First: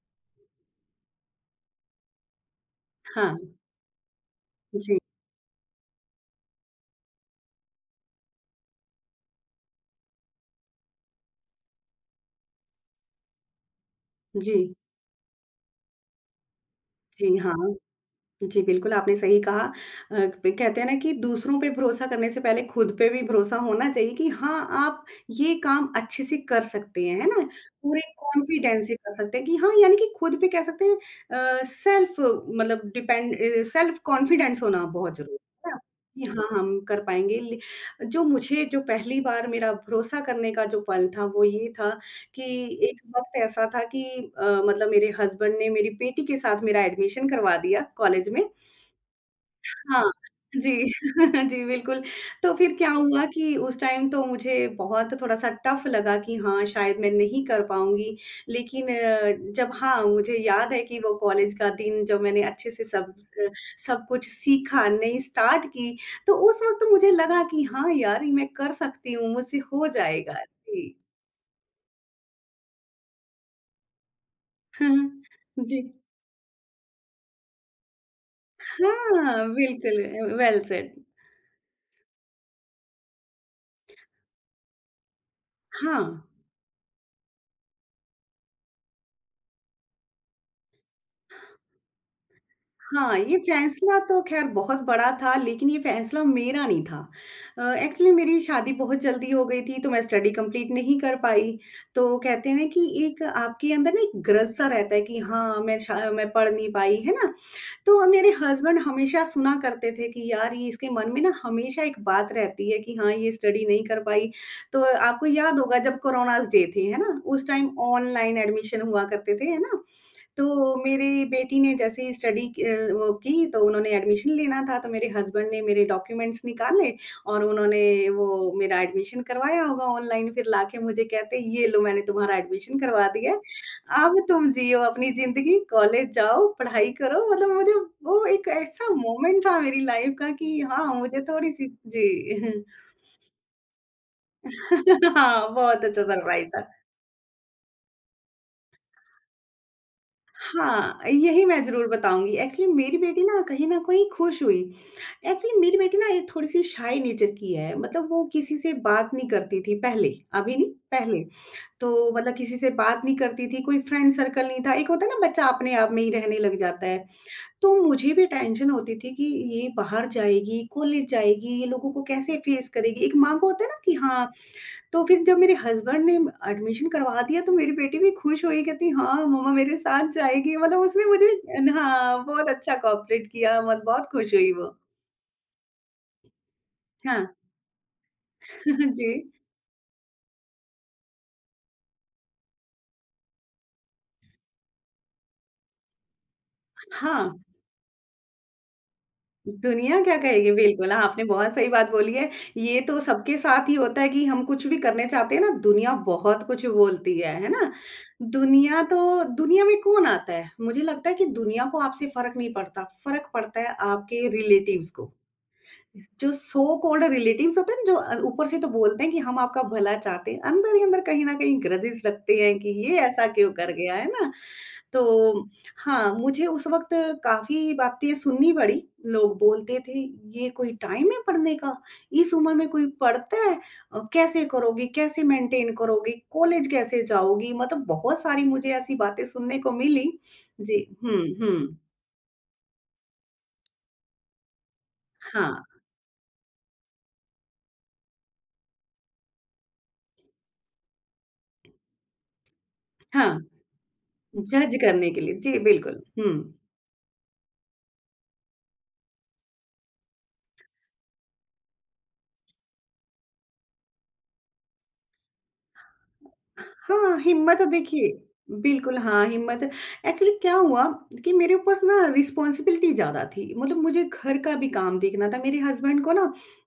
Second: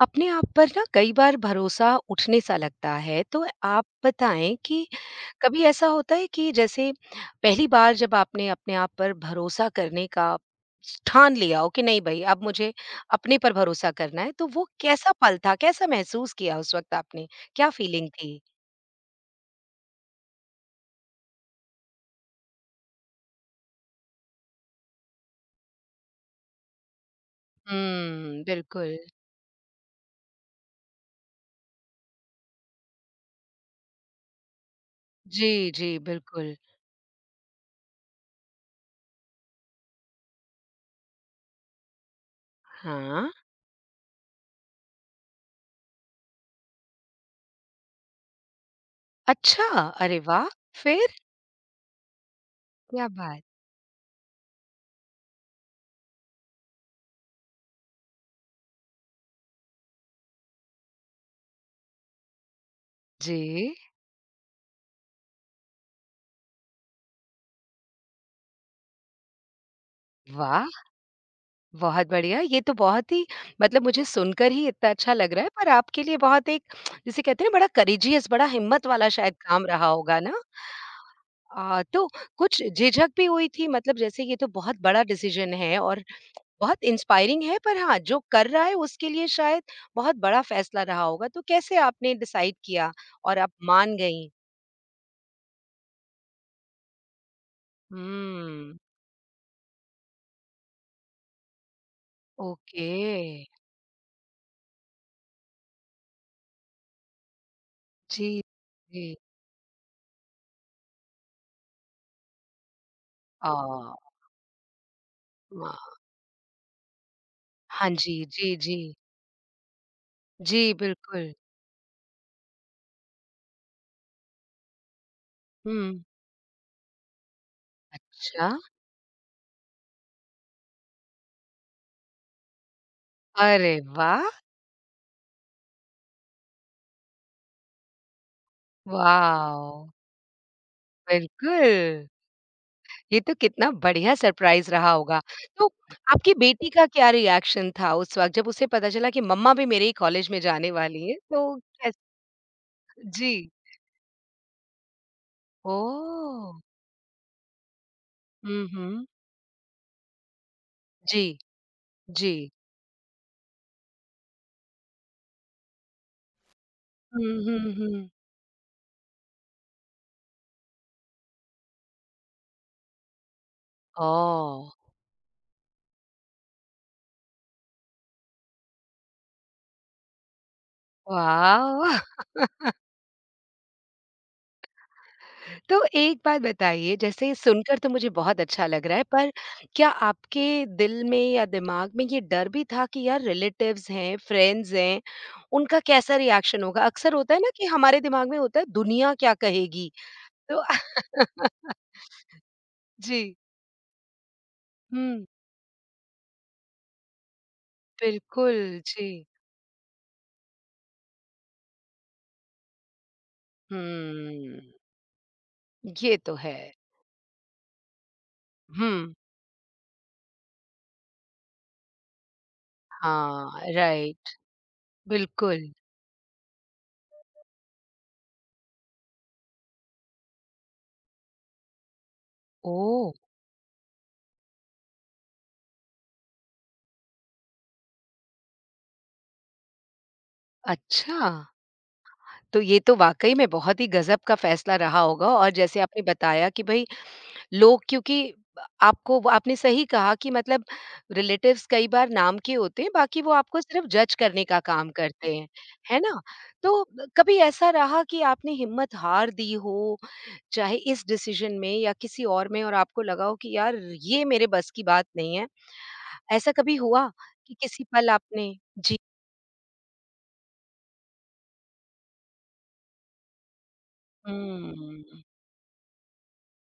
अपने आप पर ना कई बार भरोसा उठने सा लगता है हाँ, तो आप बताएं कि जी, कभी ऐसा होता है कि जैसे पहली बार जब आपने अपने आप पर भरोसा करने का ठान लिया हो कि नहीं भाई अब मुझे अपने पर भरोसा करना है तो जी, वो कैसा पल था? कैसा महसूस किया उस वक्त आपने? जी, क्या हाँ। फीलिंग थी? जी, बिल्कुल आपने सही कहा अ, ब कहते हैं ना कि दूसरों पे भरोसा करने से पहले खुद पे भी भरोसा होना चाहिए कि हाँ, आप ये काम अच्छे से कर सकते हैं, है ना? पूरे हम्म, कॉन्फिडेंस से बिल्कुल। कर सकते हैं कि हाँ, यानी कि खुद पे कह सकते हैं सेल्फ मतलब डिपेंड सेल्फ कॉन्फिडेंस होना बहुत ज़रूरी जी, है ना? जी, कि हाँ, बिल्कुल हम कर पाएँगे। ले जो मुझे जो पहली बार मेरा भरोसा करने का जो पल था, वो ये था कि एक हाँ। वक़्त ऐसा था कि मतलब मेरे हस्बैंड ने मेरी बेटी के साथ मेरा एडमिशन करवा दिया कॉलेज में। अच्छा। हाँ, अरे वाह! जी, फिर जी, बिल्कुल। तो फिर क्या क्या हुआ बात? कि उस टाइम तो मुझे बहुत थोड़ा-सा टफ़ लगा कि हाँ, शायद मैं नहीं कर पाऊँगी। लेकिन जब हाँ, मुझे याद है कि वो कॉलेज का दिन जब मैंने अच्छे से सब अ, जी, सब कुछ सीखा, नई स्टार्ट की, तो उस वक़्त मुझे लगा कि हाँ, यार ये मैं कर सकती हूँ, मुझसे हो जाएगा। वाह, जी। बहुत बढ़िया, ये तो बहुत ही मतलब मुझे सुनकर ही इतना अच्छा लग रहा है, पर जी। आपके लिए बहुत एक जिसे कहते हैं ना बड़ा करेजियस बड़ा हिम्मत वाला हाँ, शायद काम रहा बिल्कुल, होगा ना? Well said. तो कुछ झिझक भी हुई थी मतलब जैसे ये तो बहुत बड़ा डिसीज़न है हाँ, और बहुत इंस्पायरिंग है, पर हाँ, जो कर रहा है उसके लिए शायद बहुत बड़ा फैसला रहा होगा, तो कैसे आपने डिसाइड किया हाँ, ये और आप मान फैसला तो गईं? ख़ैर बहुत बड़ा था, लेकिन ये फैसला मेरा नहीं था। एक्चुअली मेरी शादी हुँ, बहुत जल्दी हो गई थी, तो मैं स्टडी कंप्लीट नहीं कर पाई। तो कहते हैं ना कि ओके। एक आपके अंदर ना एक ग्रज-सा रहता है कि हाँ, मैं पढ़ नहीं पाई, है ना? तो जी, मेरे हस्बैंड जी। हमेशा सुना करते थे कि यार, ये इसके मन में ना हमेशा एक बात रहती है कि हाँ, ये अ, स्टडी नहीं कर पाई। तो आपको याद म होगा जब कोरोनाज़ डे थे, है ना? उस टाइम हाँ जी, ऑनलाइन जी, एडमिशन जी। हुआ करते थे, है ना? तो जी, मेरी बिल्कुल। बेटी ने जैसे ही स्टडी वो की तो उन्होंने एडमिशन लेना था तो मेरे हस्बैंड ने मेरे हुँ। डॉक्यूमेंट्स निकाले और उन्होंने वो अच्छा, मेरा एडमिशन करवाया होगा ऑनलाइन फिर लाके मुझे कहते ये लो मैंने तुम्हारा एडमिशन करवा दिया है। अरे अब वाह! तुम जियो अपनी जिंदगी कॉलेज जाओ पढ़ाई करो मतलब मुझे वो एक ऐसा मोमेंट था मेरी वॉव! लाइफ का कि हाँ मुझे थोड़ी सी। जी। बिल्कुल, ये तो कितना बढ़िया सरप्राइज़ रहा होगा। हाँ तो बहुत अच्छा आपकी सरप्राइज था। बेटी का क्या रिएक्शन था उस वक़्त जब उसे पता चला कि मम्मा भी मेरे ही कॉलेज में जाने हाँ, वाली हैं, यही तो मैं ज़रूर कैस बताऊँगी। एक्चुअली मेरी बेटी ना जी, कहीं न कहीं खुश हुई। एक्चुअली मेरी बेटी ना एक ओह! थोड़ी-सी शाय नेचर की है, मतलब वो किसी हुँ, से हुँ। बात नहीं करती थी पहले, अभी नहीं, पहले। जी, तो मतलब जी। किसी से बात नहीं करती थी, कोई फ्रेंड सर्कल नहीं था। एक होता है ना बच्चा अपने आप में ही रहने लग जाता है। हुँ, हुँ, तो हुँ। मुझे भी टेंशन होती थी कि ये बाहर जाएगी, कॉलेज जाएगी, ये लोगों को कैसे फेस करेगी? एक माँ को होता है ना कि हाँ। ओह! तो फिर जब मेरे हस्बैंड ने एडमिशन करवा दिया तो मेरी बेटी भी खुश हुई कहती हाँ मम्मा मेरे साथ जाएगी मतलब उसने मुझे वॉव! हाँ बहुत अच्छा कोऑपरेट किया मतलब बहुत खुश हुई वो। तो एक बात बताइए, हाँ। जैसे सुनकर तो मुझे बहुत अच्छा लग रहा है, जी। पर क्या आपके दिल में या दिमाग में ये डर भी था कि यार रिलेटिव्स हैं, फ्रेंड्स हैं, उनका कैसा रिएक्शन होगा? अक्सर हाँ, होता है ना कि हमारे दिमाग में होता है दुनिया क्या कहेगी? दुनिया क्या कहेगी तो बिल्कुल हाँ, आपने बहुत सही बात बोली है। ये तो सबके जी, साथ ही होता है कि हम कुछ भी करने हुँ, चाहते हैं ना दुनिया बहुत कुछ बोलती है ना? बिल्कुल, दुनिया जी। तो दुनिया में कौन आता है? मुझे लगता है कि दुनिया को आपसे फ़र्क नहीं पड़ता, फ़र्क पड़ता है आपके हुँ, रिलेटिव्स को। ये जो तो है। सो कॉल्ड रिलेटिव्स होते हैं ना, जो ऊपर से तो बोलते हैं हुँ, कि हम आपका भला चाहते हैं, अंदर ही अंदर कहीं न कहीं ग्रजेस रखते हैं कि ये ऐसा क्यों हाँ, कर गया, है ना? राइट, तो बिल्कुल। हाँ, मुझे उस वक़्त काफ़ी बातें सुननी पड़ी। लोग बोलते थे, "ये कोई टाइम है पढ़ने का? इस उम्र में कोई ओह! पढ़ता है? कैसे करोगी? कैसे मेंटेन करोगी? कॉलेज कैसे जाओगी?" मतलब बहुत सारी मुझे ऐसी बातें सुनने को मिली। जी, अच्छा। हुँ, हुँ। तो ये तो वाक़ई में बहुत ही गज़ब का फ़ैसला रहा होगा और हाँ, जैसे आपने बताया कि भई लोग क्योंकि आपको आपने सही कहा कि मतलब रिलेटिव्स कई बार नाम के होते हैं, बाकी हाँ, वो आपको सिर्फ़ जज करने का जज काम करने के करते लिए। हैं, जी, है बिल्कुल। ना? हुँ। तो कभी ऐसा रहा कि आपने हिम्मत हार दी हो, चाहे इस डिसीज़न में या किसी और में और आपको लगा हो कि यार ये मेरे बस की बात नहीं है। ऐसा कभी हुआ हाँ, कि हिम्मत किसी पल देखिए आपने बिल्कुल जी। हाँ, हिम्मत एक्चुअली क्या हुआ कि मेरे ऊपर ना रिस्पॉन्सिबिलिटी ज़्यादा थी। मतलब मुझे घर का भी काम हुँ, देखना था। मेरे हस्बैंड को ना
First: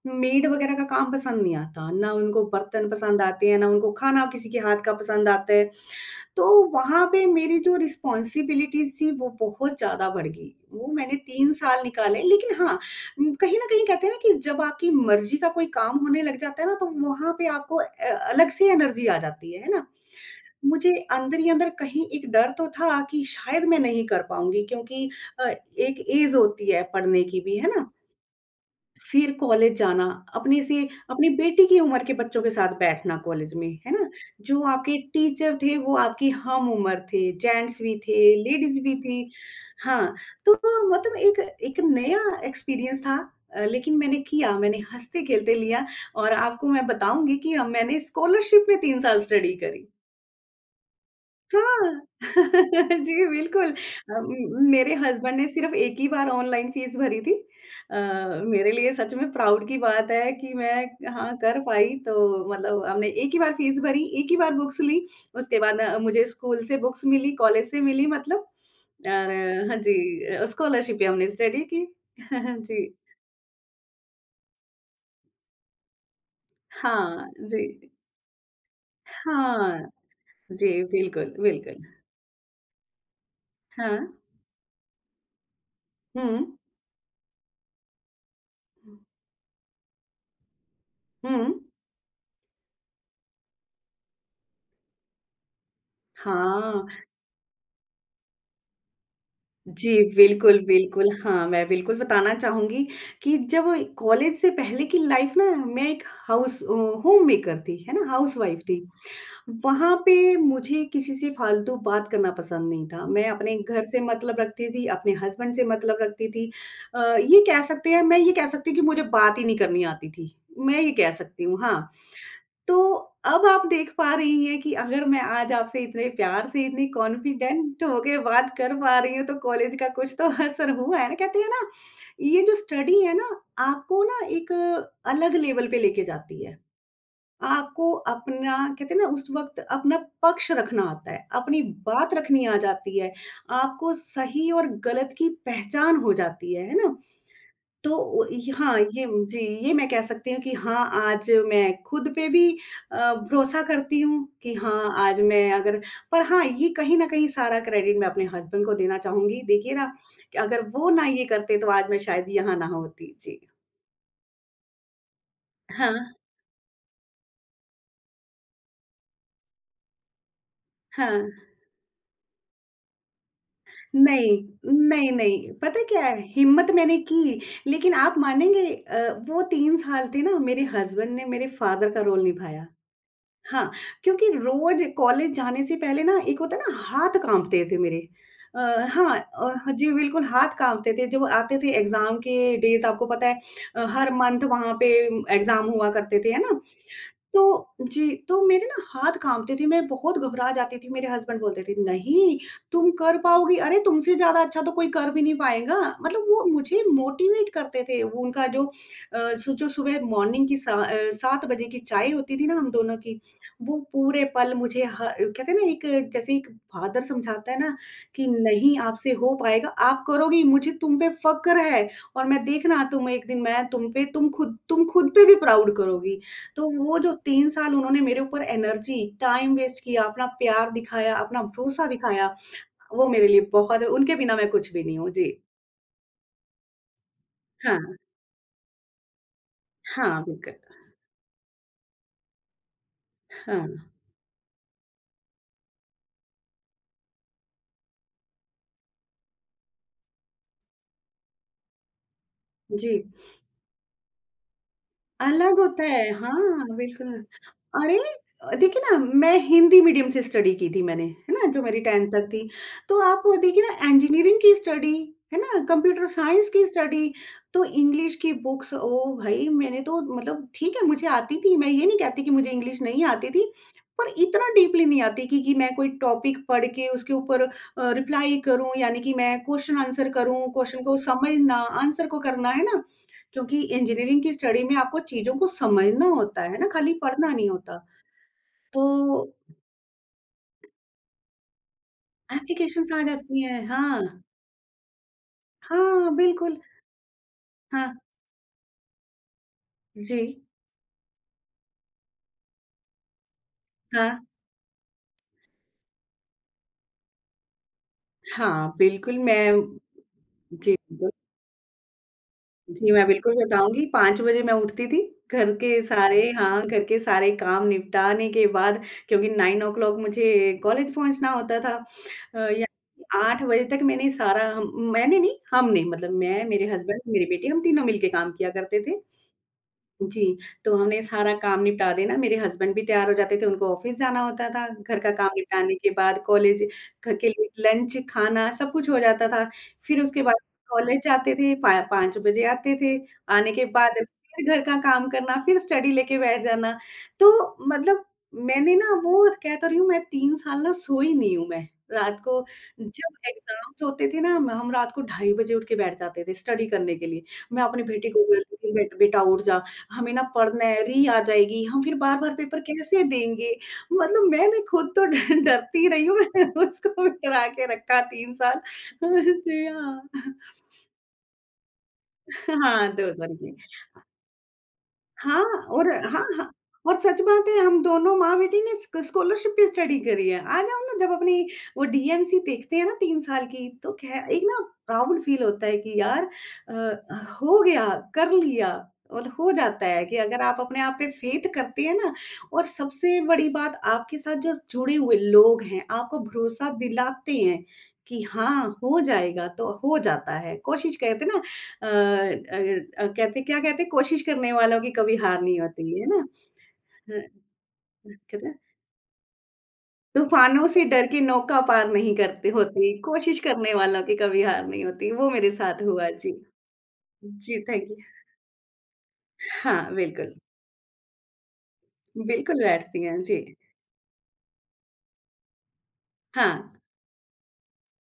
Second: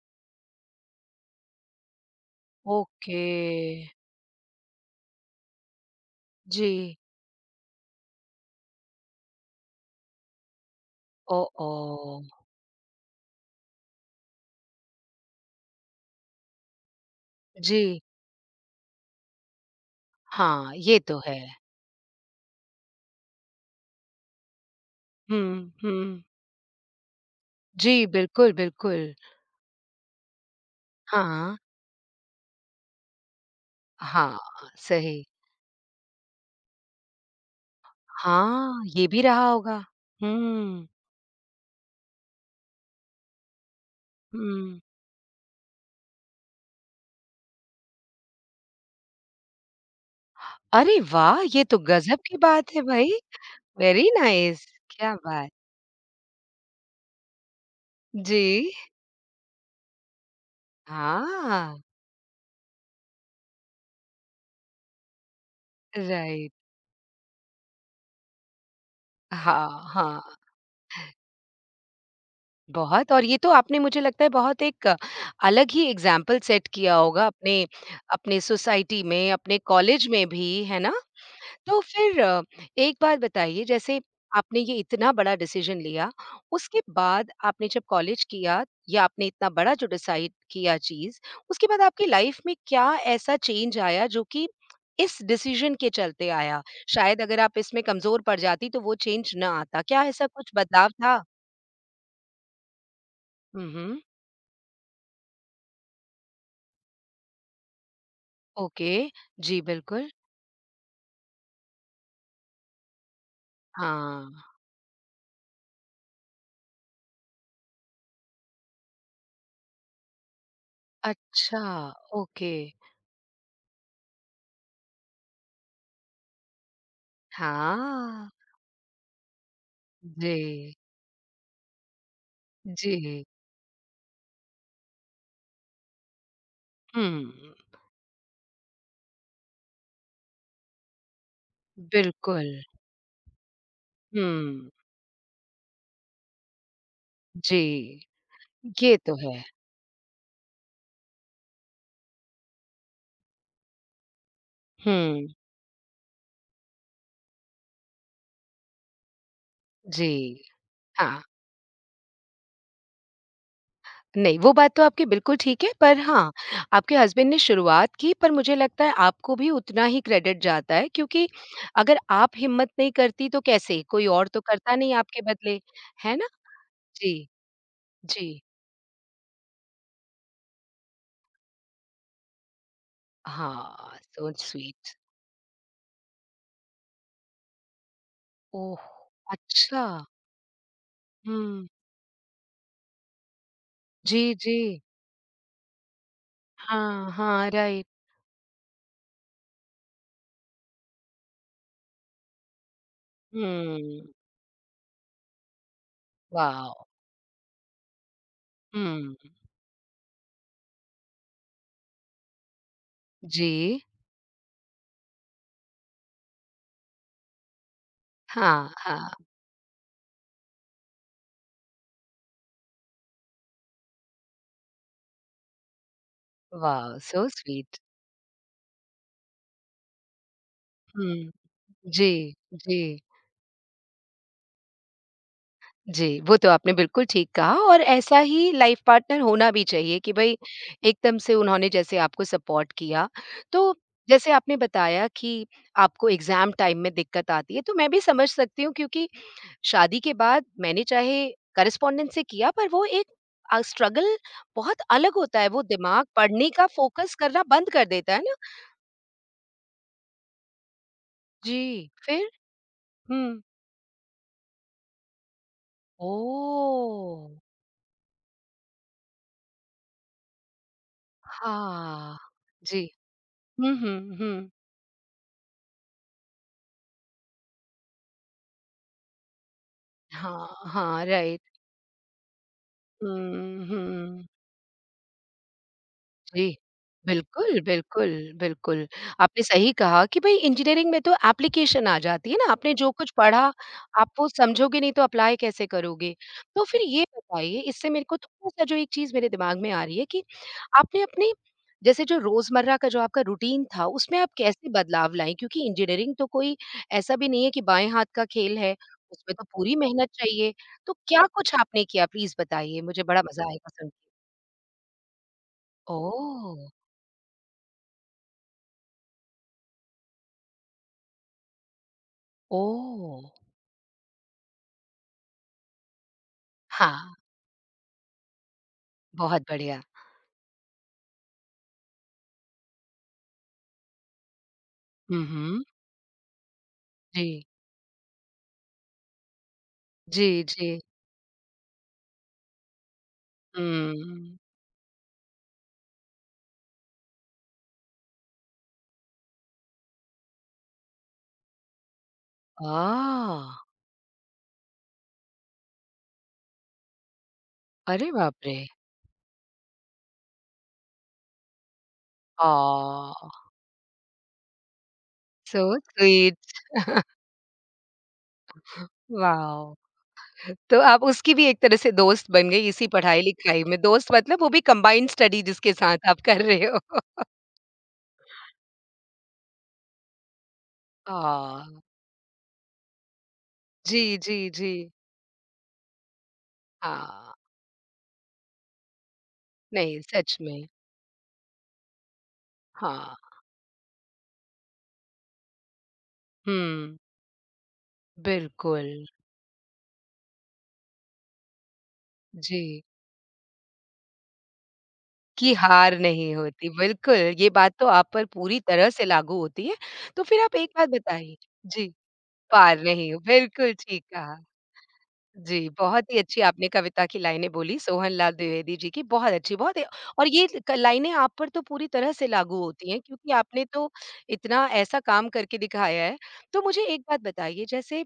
मेड वगैरह का काम पसंद नहीं आता। ना उनको बर्तन पसंद ओके। आते हैं, ना उनको खाना किसी के हाथ का पसंद आता है। तो जी। वहाँ पे मेरी जो रिस्पॉन्सिबिलिटीज़ थी वो बहुत ज़्यादा बढ़ गई। वो मैंने 3 साल निकाले ओह! लेकिन हाँ, कहीं न कहीं कहते हैं ना कि जब आपकी मर्ज़ी का कोई काम होने लग जाता है ना तो वहाँ पे आपको जी, अलग से एनर्जी आ जाती है ना? हाँ, मुझे ये तो अंदर है। ही अंदर कहीं एक डर तो था कि शायद मैं नहीं कर पाऊँगी क्योंकि अ, हुँ, एक हुँ। एज होती है पढ़ने की भी, है ना? जी, बिल्कुल, बिल्कुल। फिर कॉलेज जाना, अपने से अपनी हाँ, बेटी की उम्र के बच्चों के साथ बैठना कॉलेज में, है ना? हाँ, जो आपके सही। टीचर थे वो आपकी हम उम्र थे, जेंट्स भी थे, लेडीज़ हाँ, भी ये थी। भी रहा होगा। हाँ, तो हुँ, मतलब एक एक नया एक्सपीरियंस था लेकिन मैंने किया, मैंने हुँ। हँसते-खेलते लिया और आपको मैं बताऊँगी कि हम मैंने स्कॉलरशिप में 3 साल स्टडी करी। अरे वाह! ये तो हाँ, गज़ब की बात है भई। जी, बिल्कुल। वेरी अ, नाइस, म मेरे क्या हस्बैंड ने बात! सिर्फ़ एक ही बार ऑनलाइन फ़ीस भरी थी। अ, जी, मेरे लिए सच में प्राउड की बात है कि मैं हाँ, कर हाँ, पाई तो मतलब हमने एक ही बार फ़ीस भरी, एक ही बार बुक्स ली, उसके बाद मुझे राइट। स्कूल से बुक्स मिली, कॉलेज से मिली मतलब और हाँ, हाँ जी, हाँ, स्कॉलरशिप पे हमने स्टडी की। जी। बहुत और ये तो आपने मुझे लगता है बहुत एक अलग ही एग्ज़ाम्पल सेट किया होगा हाँ, अपने जी। अपने सोसाइटी में, अपने हाँ, कॉलेज में भी, जी, है ना? बिल्कुल, तो बिल्कुल। फिर एक बात बताइए जैसे हाँ। आपने ये इतना बड़ा डिसीजन लिया, हुँ। उसके बाद आपने जब कॉलेज किया या आपने इतना बड़ा जो डिसाइड किया चीज़, हुँ। उसके बाद आपकी लाइफ में क्या ऐसा चेंज आया जो कि इस डिसीजन के चलते आया? हाँ। शायद अगर आप इसमें कमज़ोर पड़ जाती तो वो चेंज ना आता, जी, क्या ऐसा कुछ बिल्कुल, बदलाव बिल्कुल। था? हाँ, मैं बिल्कुल बताना चाहूँगी कि हुँ, जब हुँ, कॉलेज से पहले की लाइफ़ ना मैं एक होममेकर थी, है ना? हाउसवाइफ़ थी। ओके, जी वहाँ बिल्कुल, पे मुझे किसी से फालतू बात करना पसंद नहीं था। मैं अपने घर से मतलब हाँ, रखती थी, अपने हस्बैंड से मतलब रखती थी। ये कह सकते हैं मैं ये कह सकती हूँ कि मुझे बात ही नहीं करनी आती थी। मैं ये कह सकती हूँ, अच्छा, हाँ। ओके, तो अब आप देख पा रही हैं कि अगर मैं आज आपसे इतने प्यार से, इतनी कॉन्फिडेंट होके हाँ, बात कर पा रही हूँ, तो कॉलेज का कुछ तो असर जी, हुआ है ना। कहते हैं ना, ये जो स्टडी है ना, जी, आपको ना एक अलग लेवल पे लेके जाती है। हुँ, आपको अपना कहते हैं ना उस वक़्त अपना पक्ष रखना आता है, अपनी बात रखनी बिल्कुल। आ जाती है, आपको सही और हुँ, गलत की पहचान हो जाती है ना? तो जी, उ इ हाँ, ये ये तो जी, है। ये मैं कह सकती हूँ कि हाँ, आज मैं खुद पे भी भरोसा करती हूँ कि हाँ, आज हुँ, मैं अगर पर हाँ, ये कहीं न कहीं सारा क्रेडिट मैं अपने हस्बैंड को देना चाहूँगी। देखिए ना, कि जी, अगर वो ना हाँ। ये करते तो आज मैं शायद यहाँ ना होती। जी। नहीं, वो बात तो आपकी बिल्कुल ठीक है, हाँ, पर हाँ, आपके हस्बैंड ने शुरुआत की पर मुझे लगता है आपको भी उतना ही क्रेडिट जाता है क्योंकि हाँ। अगर आप हिम्मत नहीं करती तो कैसे? कोई और नहीं, तो करता नहीं नहीं, आपके नहीं, बदले, पता है क्या है है? ना? हिम्मत मैंने जी, की, लेकिन आप जी। मानेंगे वो 3 साल थे ना, मेरे हस्बैंड ने मेरे फादर का रोल निभाया। हाँ, हाँ, क्योंकि सो रोज़ स्वीट। कॉलेज जाने से पहले ना एक होता है ना हाथ काँपते थे मेरे। अ, ओह! हाँ हाँ अच्छा। जी बिल्कुल हाथ काँपते थे जब आते हुँ, थे एग्ज़ाम के डेज़ आपको पता है हर जी, मंथ जी। वहाँ पे एग्ज़ाम हुआ करते थे, है ना? हाँ, तो हाँ, राइट। जी, तो मेरे ना हाथ काँपते थे, मैं बहुत घबरा जाती थी, मेरे हस्बैंड बोलते थे, "नहीं, तुम कर पाओगी, अरे हुँ, तुमसे ज़्यादा अच्छा तो कोई कर भी नहीं पाएगा।" मतलब वो वॉव! मुझे मोटिवेट करते थे, वो उनका जो हुँ, अ, सु जो सुबह मॉर्निंग की 7 बजे की चाय होती थी ना हम दोनों की, वो जी। पूरे पल मुझे ह कहते हैं ना एक जैसे एक फादर समझाता है ना कि हाँ, नहीं आपसे हाँ। हो पाएगा, आप करोगी, मुझे तुम पे फ़क्र है और मैं देखना तुम एक दिन मैं तुम पे तुम खुद पे भी प्राउड करोगी। तो वाओ! वो जो सो 3 साल स्वीट। उन्होंने मेरे ऊपर एनर्जी, टाइम वेस्ट किया, अपना प्यार दिखाया, हुँ। अपना भरोसा जी, दिखाया, जी, वो मेरे लिए बहुत उनके बिना मैं कुछ भी नहीं हूँ। जी। जी, वो तो आपने बिल्कुल ठीक कहा हाँ, और ऐसा ही लाइफ पार्टनर होना भी चाहिए कि हाँ, भई बिल्कुल। एकदम से उन्होंने जैसे आपको सपोर्ट किया। तो हाँ, जैसे आपने बताया कि आपको एग्ज़ाम टाइम में दिक्कत आती है, तो मैं भी समझ सकती हूँ क्योंकि शादी के बाद मैंने चाहे कॉरेस्पॉन्डेंस से किया पर वो जी। एक स्ट्रगल बहुत अलग होता है, अलग वो होता दिमाग है, पढ़ने हाँ, का बिल्कुल। फ़ोकस करना बंद कर अरे! देता है ना? देखिए ना मैं हिंदी मीडियम से स्टडी की थी मैंने, है ना? जो मेरी जी, 10th तक फिर? थी। तो आप वो हुँ। देखिए ना इंजीनियरिंग की स्टडी, है ना? कंप्यूटर साइंस की स्टडी, ओह! तो इंग्लिश की बुक्स ओह भाई! मैंने तो मतलब ठीक है मुझे आती थी, मैं ये नहीं हाँ, कहती कि मुझे इंग्लिश जी। नहीं आती थी, हुँ, हुँ, पर इतना हुँ। डीपली नहीं आती कि मैं कोई टॉपिक पढ़ के उसके ऊपर रिप्लाई करूँ यानी कि मैं क्वेश्चन आंसर करूँ, हाँ, क्वेश्चन को हाँ, राइट। समझना, आंसर को करना, है ना? क्योंकि हुँ, इंजीनियरिंग हुँ। की स्टडी में आपको चीज़ों को समझना होता जी। है ना, खाली पढ़ना नहीं बिल्कुल, होता। बिल्कुल, तो बिल्कुल। आपने सही कहा कि भई इंजीनियरिंग में तो एप्लीकेशन आ जाती है ना, आपने जो एप्लीकेशंस आ कुछ पढ़ा, जाती हैं हाँ, आप वो समझोगे नहीं तो अप्लाई कैसे हाँ, करोगे? बिल्कुल। तो फिर ये बताइए, इससे हाँ, मेरे को थोड़ा-सा जो एक चीज़ मेरे दिमाग में आ रही है जी, कि आपने अपने जैसे जो रोज़मर्रा का जो आपका रूटीन था, हाँ, उसमें आप कैसे बदलाव लाईं? क्योंकि इंजीनियरिंग तो कोई ऐसा भी नहीं है कि बाएँ हाथ का खेल हाँ, है, बिल्कुल उसमें तो मैं पूरी मेहनत चाहिए। जी, तो बिल्कुल। क्या कुछ आपने किया? प्लीज़ बताइए, जी, मुझे मैं बड़ा बिल्कुल मज़ा आएगा बताऊँगी सुन के। 5 बजे मैं उठती थी, घर के सारे ओह! हाँ, घर के सारे काम निपटाने के बाद क्योंकि 9 ओ क्लॉक मुझे कॉलेज पहुँचना होता था। या ओह! 8 बजे तक मैंने सारा हम मैंने नहीं, हमने मतलब मैं, मेरे हाँ, हस्बैंड, मेरी बेटी हम तीनों मिलके काम किया करते थे। बहुत बढ़िया। जी, तो हमने सारा काम निपटा देना मेरे हस्बैंड भी तैयार हो जाते थे, उनको ऑफ़िस जाना होता था, घर का हुँ, काम हुँ। निपटाने के बाद कॉलेज घर के जी, लिए लंच, खाना सब कुछ हो जाता था। फिर उसके जी, बाद जी। कॉलेज जाते थे, पा 5 बजे आते थे, आने के बाद हुँ। फिर घर का काम करना, फिर स्टडी लेके बैठ जाना। तो मतलब मैंने ना वो कह तो रही हूँ मैं 3 साल ना सोई नहीं हूँ मैं। रात को जब ओह! एग्ज़ाम्स होते थे ना हम रात को ढाई बजे उठ के बैठ जाते थे स्टडी करने के लिए। मैं अपने बेटे अरे को बाप बोलती रे! थी, बेटा उठ जा।" हमें ना पढ़नेरी आ जाएगी, हम फिर बार-बार पेपर कैसे ओह! देंगे? मतलब मैंने खुद तो ड सो डरती रही हूँ, मैंने स्वीट, उसको भी डरा के रखा 3 साल। जी वॉव! हाँ। तो आप उसकी भी एक तरह से दोस्त बन गई हाँ, इसी 2 साल की। पढ़ाई-लिखाई में, दोस्त मतलब वो भी कंबाइंड स्टडी हाँ, जिसके और साथ आप हाँ, कर हाँ, रहे और हो। सच बात है हम दोनों माँ-बेटी ने स्कॉलरशिप पे स्टडी करी है। आ जाओ ना जब अपनी ओह! वो डीएमसी देखते हैं ना 3 साल की तो जी, खै जी, एक ना जी। प्राउड फील होता है कि यार हाँ, हो गया, कर लिया और हो जाता नहीं है कि सच अगर आप में, अपने आप पे फेथ करते हैं ना और हाँ। सबसे बड़ी बात आपके साथ जो जुड़े हुए लोग हैं, आपको भरोसा हुँ। दिलाते हैं कि हाँ, बिल्कुल, हो जाएगा तो हो जाता है। कोशिश कहते हैं ना अ अ जी। कहते क्या कहते हैं कोशिश करने वालों की कभी हार कि नहीं होती, हार है ना? नहीं होती, बिल्कुल, अ, ये बात तो आप पर कहते हैं पूरी तरह से लागू होती है। तो फिर आप तूफानों एक से बात डर के बताइए नौका पार जी, नहीं करते पार होती, नहीं हो, कोशिश करने बिल्कुल वालों ठीक की कहा। कभी हार नहीं होती, वो मेरे जी, साथ बहुत हुआ ही जी। अच्छी आपने कविता की लाइनें जी, बोली थैंक यू। सोहन लाल द्विवेदी जी की, बहुत अच्छी, बहुत ए हाँ, और बिल्कुल, ये क लाइनें आप पर तो पूरी तरह से लागू बिल्कुल होती हैं बैठती हैं, क्योंकि जी। आपने तो इतना ऐसा काम करके दिखाया है। हाँ। तो मुझे एक बात बताइए जैसे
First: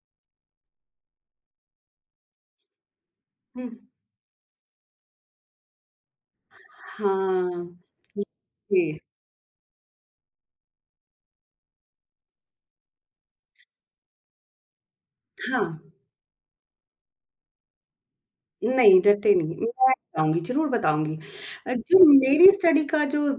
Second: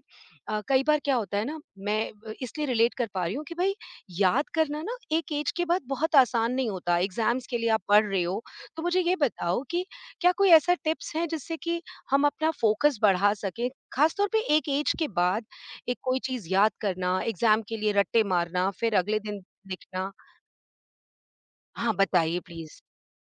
कई बार क्या होता है ना मैं इसलिए रिलेट कर पा रही हूँ कि हुँ। भई याद करना ना एक ऐज के बाद बहुत आसान नहीं होता, एग्ज़ाम्स के हाँ। लिए आप पढ़ रहे हो। तो जी। मुझे ये बताओ कि क्या कोई ऐसा टिप्स है जिससे कि हम अपना फ़ोकस बढ़ा सकें? ख़ास तौर पे एक ऐज के बाद हाँ। एक कोई चीज़ याद करना, एग्ज़ाम के लिए रट्टे मारना, फिर नहीं, अगले डटे दिन नहीं। मैं लिखना बताऊँगी, ज़रूर बताऊँगी। हाँ, जो बताइए मेरी प्लीज़? स्टडी का जो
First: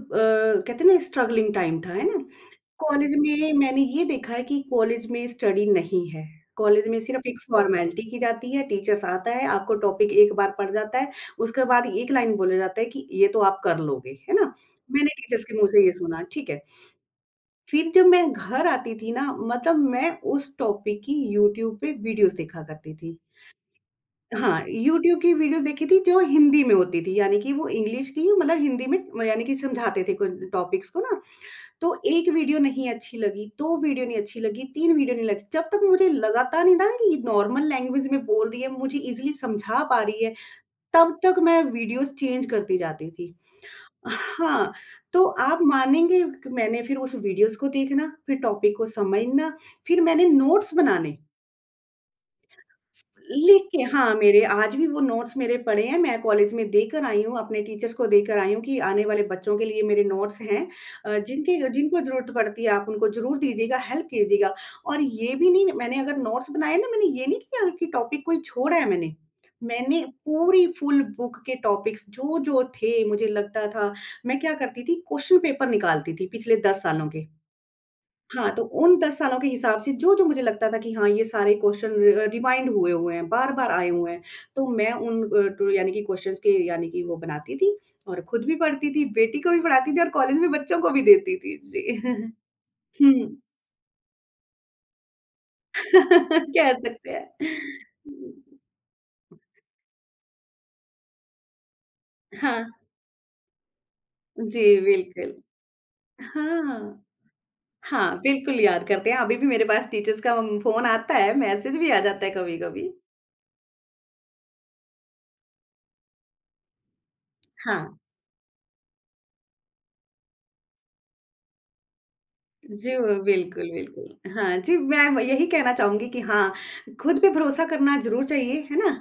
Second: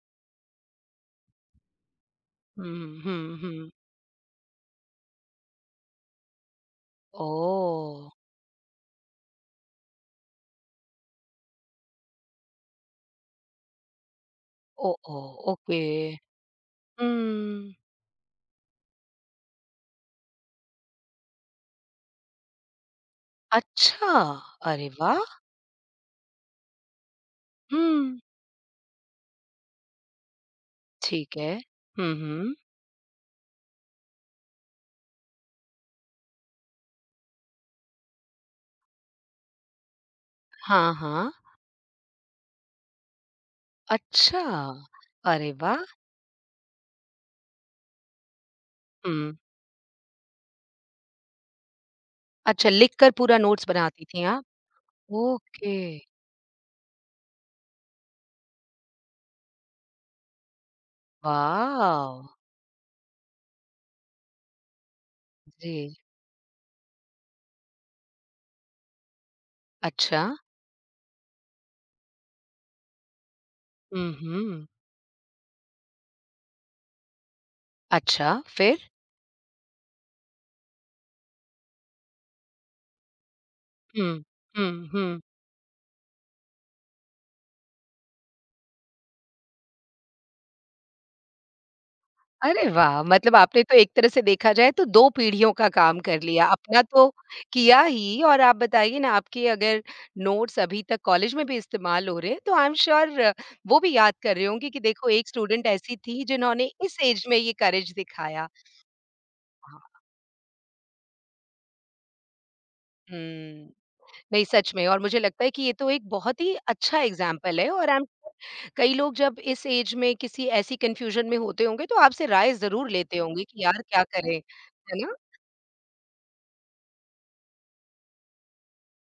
कहते हैं ना स्ट्रगलिंग टाइम था, है ना? हुँ, कॉलेज हुँ, में हुँ। मैंने ये देखा है कि कॉलेज में स्टडी नहीं है। कॉलेज में सिर्फ़ एक फॉर्मेलिटी ओह! की जाती है, टीचर्स आता है, आपको टॉपिक एक बार पढ़ जाता है, उसके बाद एक लाइन बोला जाता है कि ये तो आप कर लोगे, है ना? मैंने ओह! टीचर्स के मुँह ओके। से ये सुना, ठीक है। हुँ। फिर जब मैं घर आती थी ना, मतलब मैं उस टॉपिक की यूट्यूब पे वीडियोज़ देखा करती थी। अच्छा! हाँ, अरे यूट्यूब की वाह! वीडियोज़ देखी थी जो हिंदी में होती थी, यानी कि वो इंग्लिश हुँ, की मतलब हिंदी में यानी कि समझाते थे कुछ टॉपिक्स को ना, ठीक है। तो हुँ, 1 हुँ। वीडियो नहीं अच्छी लगी, 2 वीडियो नहीं अच्छी लगी, 3 वीडियो नहीं लगी, जब तक मुझे लगातार नहीं था कि नॉर्मल लैंग्वेज में बोल रही है, मुझे ईज़िली समझा पा रही है, हाँ, तब हाँ। तक मैं वीडियोज़ चेंज करती जाती थी। अच्छा! हाँ, तो अरे आप वाह! मानेंगे कि मैंने फिर उस वीडियोज़ को देखना, फिर टॉपिक को हुँ। समझना, फिर मैंने नोट्स बनाने। अच्छा, लिख कर पूरा लिख नोट्स के बनाती हाँ, थीं मेरे आप? आज भी वो नोट्स मेरे ओके। पड़े हैं, मैं कॉलेज में देकर आई हूँ, अपने टीचर्स को देकर आई हूँ कि आने वाले बच्चों के लिए मेरे नोट्स हैं जिनकी जिनको वॉव! ज़रूरत पड़ती है, आप उनको ज़रूर दीजिएगा, हेल्प कीजिएगा। और ये भी नहीं जी। मैंने अगर नोट्स बनाए ना, मैंने ये नहीं किया कि टॉपिक कोई छोड़ा है मैंने। मैंने अच्छा। पूरी फुल बुक के टॉपिक्स जो-जो थे, मुझे लगता था हुँ, मैं क्या हुँ। करती थी, क्वेश्चन पेपर निकालती थी पिछले 10 सालों के। अच्छा, हाँ, तो फिर? उन 10 सालों के हिसाब से जो-जो मुझे लगता था कि हाँ, ये सारे क्वेश्चन रि रिवाइंड हुए हुए हैं, बार-बार आए हुए हैं, हुँ, तो हुँ, मैं हुँ। उन अ, टो यानी कि क्वेश्चन्स के यानी कि वो बनाती थी और खुद भी पढ़ती थी, बेटी को भी पढ़ाती थी और कॉलेज में बच्चों को भी देती थी। जी। अरे वाह! हुँ। मतलब आपने तो एक तरह से देखा जाए तो 2 पीढ़ियों का काम कर लिया। कह अपना तो सकते हैं। किया ही और आप बताइए ना आपके अगर नोट्स अभी तक कॉलेज में भी इस्तेमाल हो रहे हैं तो हाँ। आई एम श्योर वो भी याद कर रहे जी, होंगे कि देखो एक बिल्कुल। स्टूडेंट ऐसी थी जिन्होंने इस हाँ। ऐज में ये करेज हाँ, दिखाया। बिल्कुल याद करते हैं। अभी भी मेरे पास हाँ। टीचर्स का फ़ोन आता है, मैसेज भी आ जाता है कभी-कभी। हुँ। नहीं सच में और मुझे लगता है कि ये तो एक बहुत ही अच्छा एग्ज़ाम्पल है और आई हाँ। एम कई लोग जब इस ऐज में किसी ऐसी कन्फ्यूज़न में होते होंगे तो आपसे राय ज़रूर जी, वो लेते होंगे कि बिल्कुल, यार क्या बिल्कुल। करें? हाँ जी, है मैं ना? व यही कहना चाहूँगी कि हाँ, खुद पे भरोसा करना ज़रूर चाहिए, है ना?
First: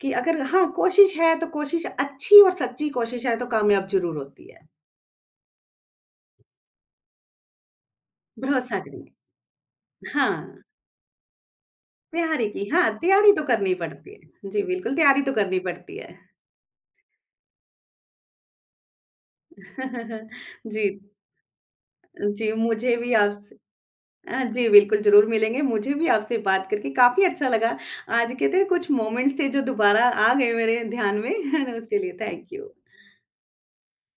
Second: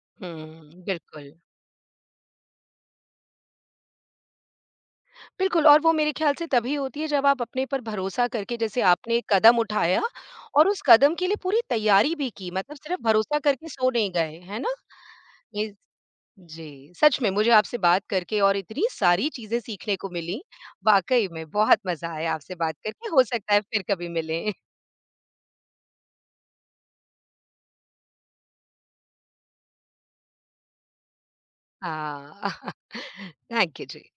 कि अगर हाँ, हुँ, कोशिश बिल्कुल। है तो कोशिश अच्छी और सच्ची कोशिश है तो कामयाब ज़रूर होती है। बिल्कुल और वो मेरे ख़्याल से तभी होती है जब आप अपने पर भरोसा करके भरोसा जैसे करेंगे। आपने एक कदम उठाया हाँ, और उस कदम के लिए पूरी तैयारी भी तैयारी की की मतलब हाँ, सिर्फ़ तैयारी भरोसा तो करके करनी सो नहीं पड़ती गए, है। है जी, ना? बिल्कुल तैयारी तो करनी ये पड़ती है। जी, सच में मुझे आपसे बात करके और इतनी सारी चीज़ें सीखने को मिली, जी, वाक़ई में बहुत मज़ा आया जी, आपसे बात मुझे करके, भी हो आपसे सकता है फिर कभी मिलें। जी, बिल्कुल ज़रूर मिलेंगे। मुझे भी आपसे बात करके काफ़ी अच्छा लगा। आज के थे कुछ मोमेंट्स थे जो दोबारा आ गए मेरे ध्यान में उसके लिए हाँ, thank you. Thank you ji.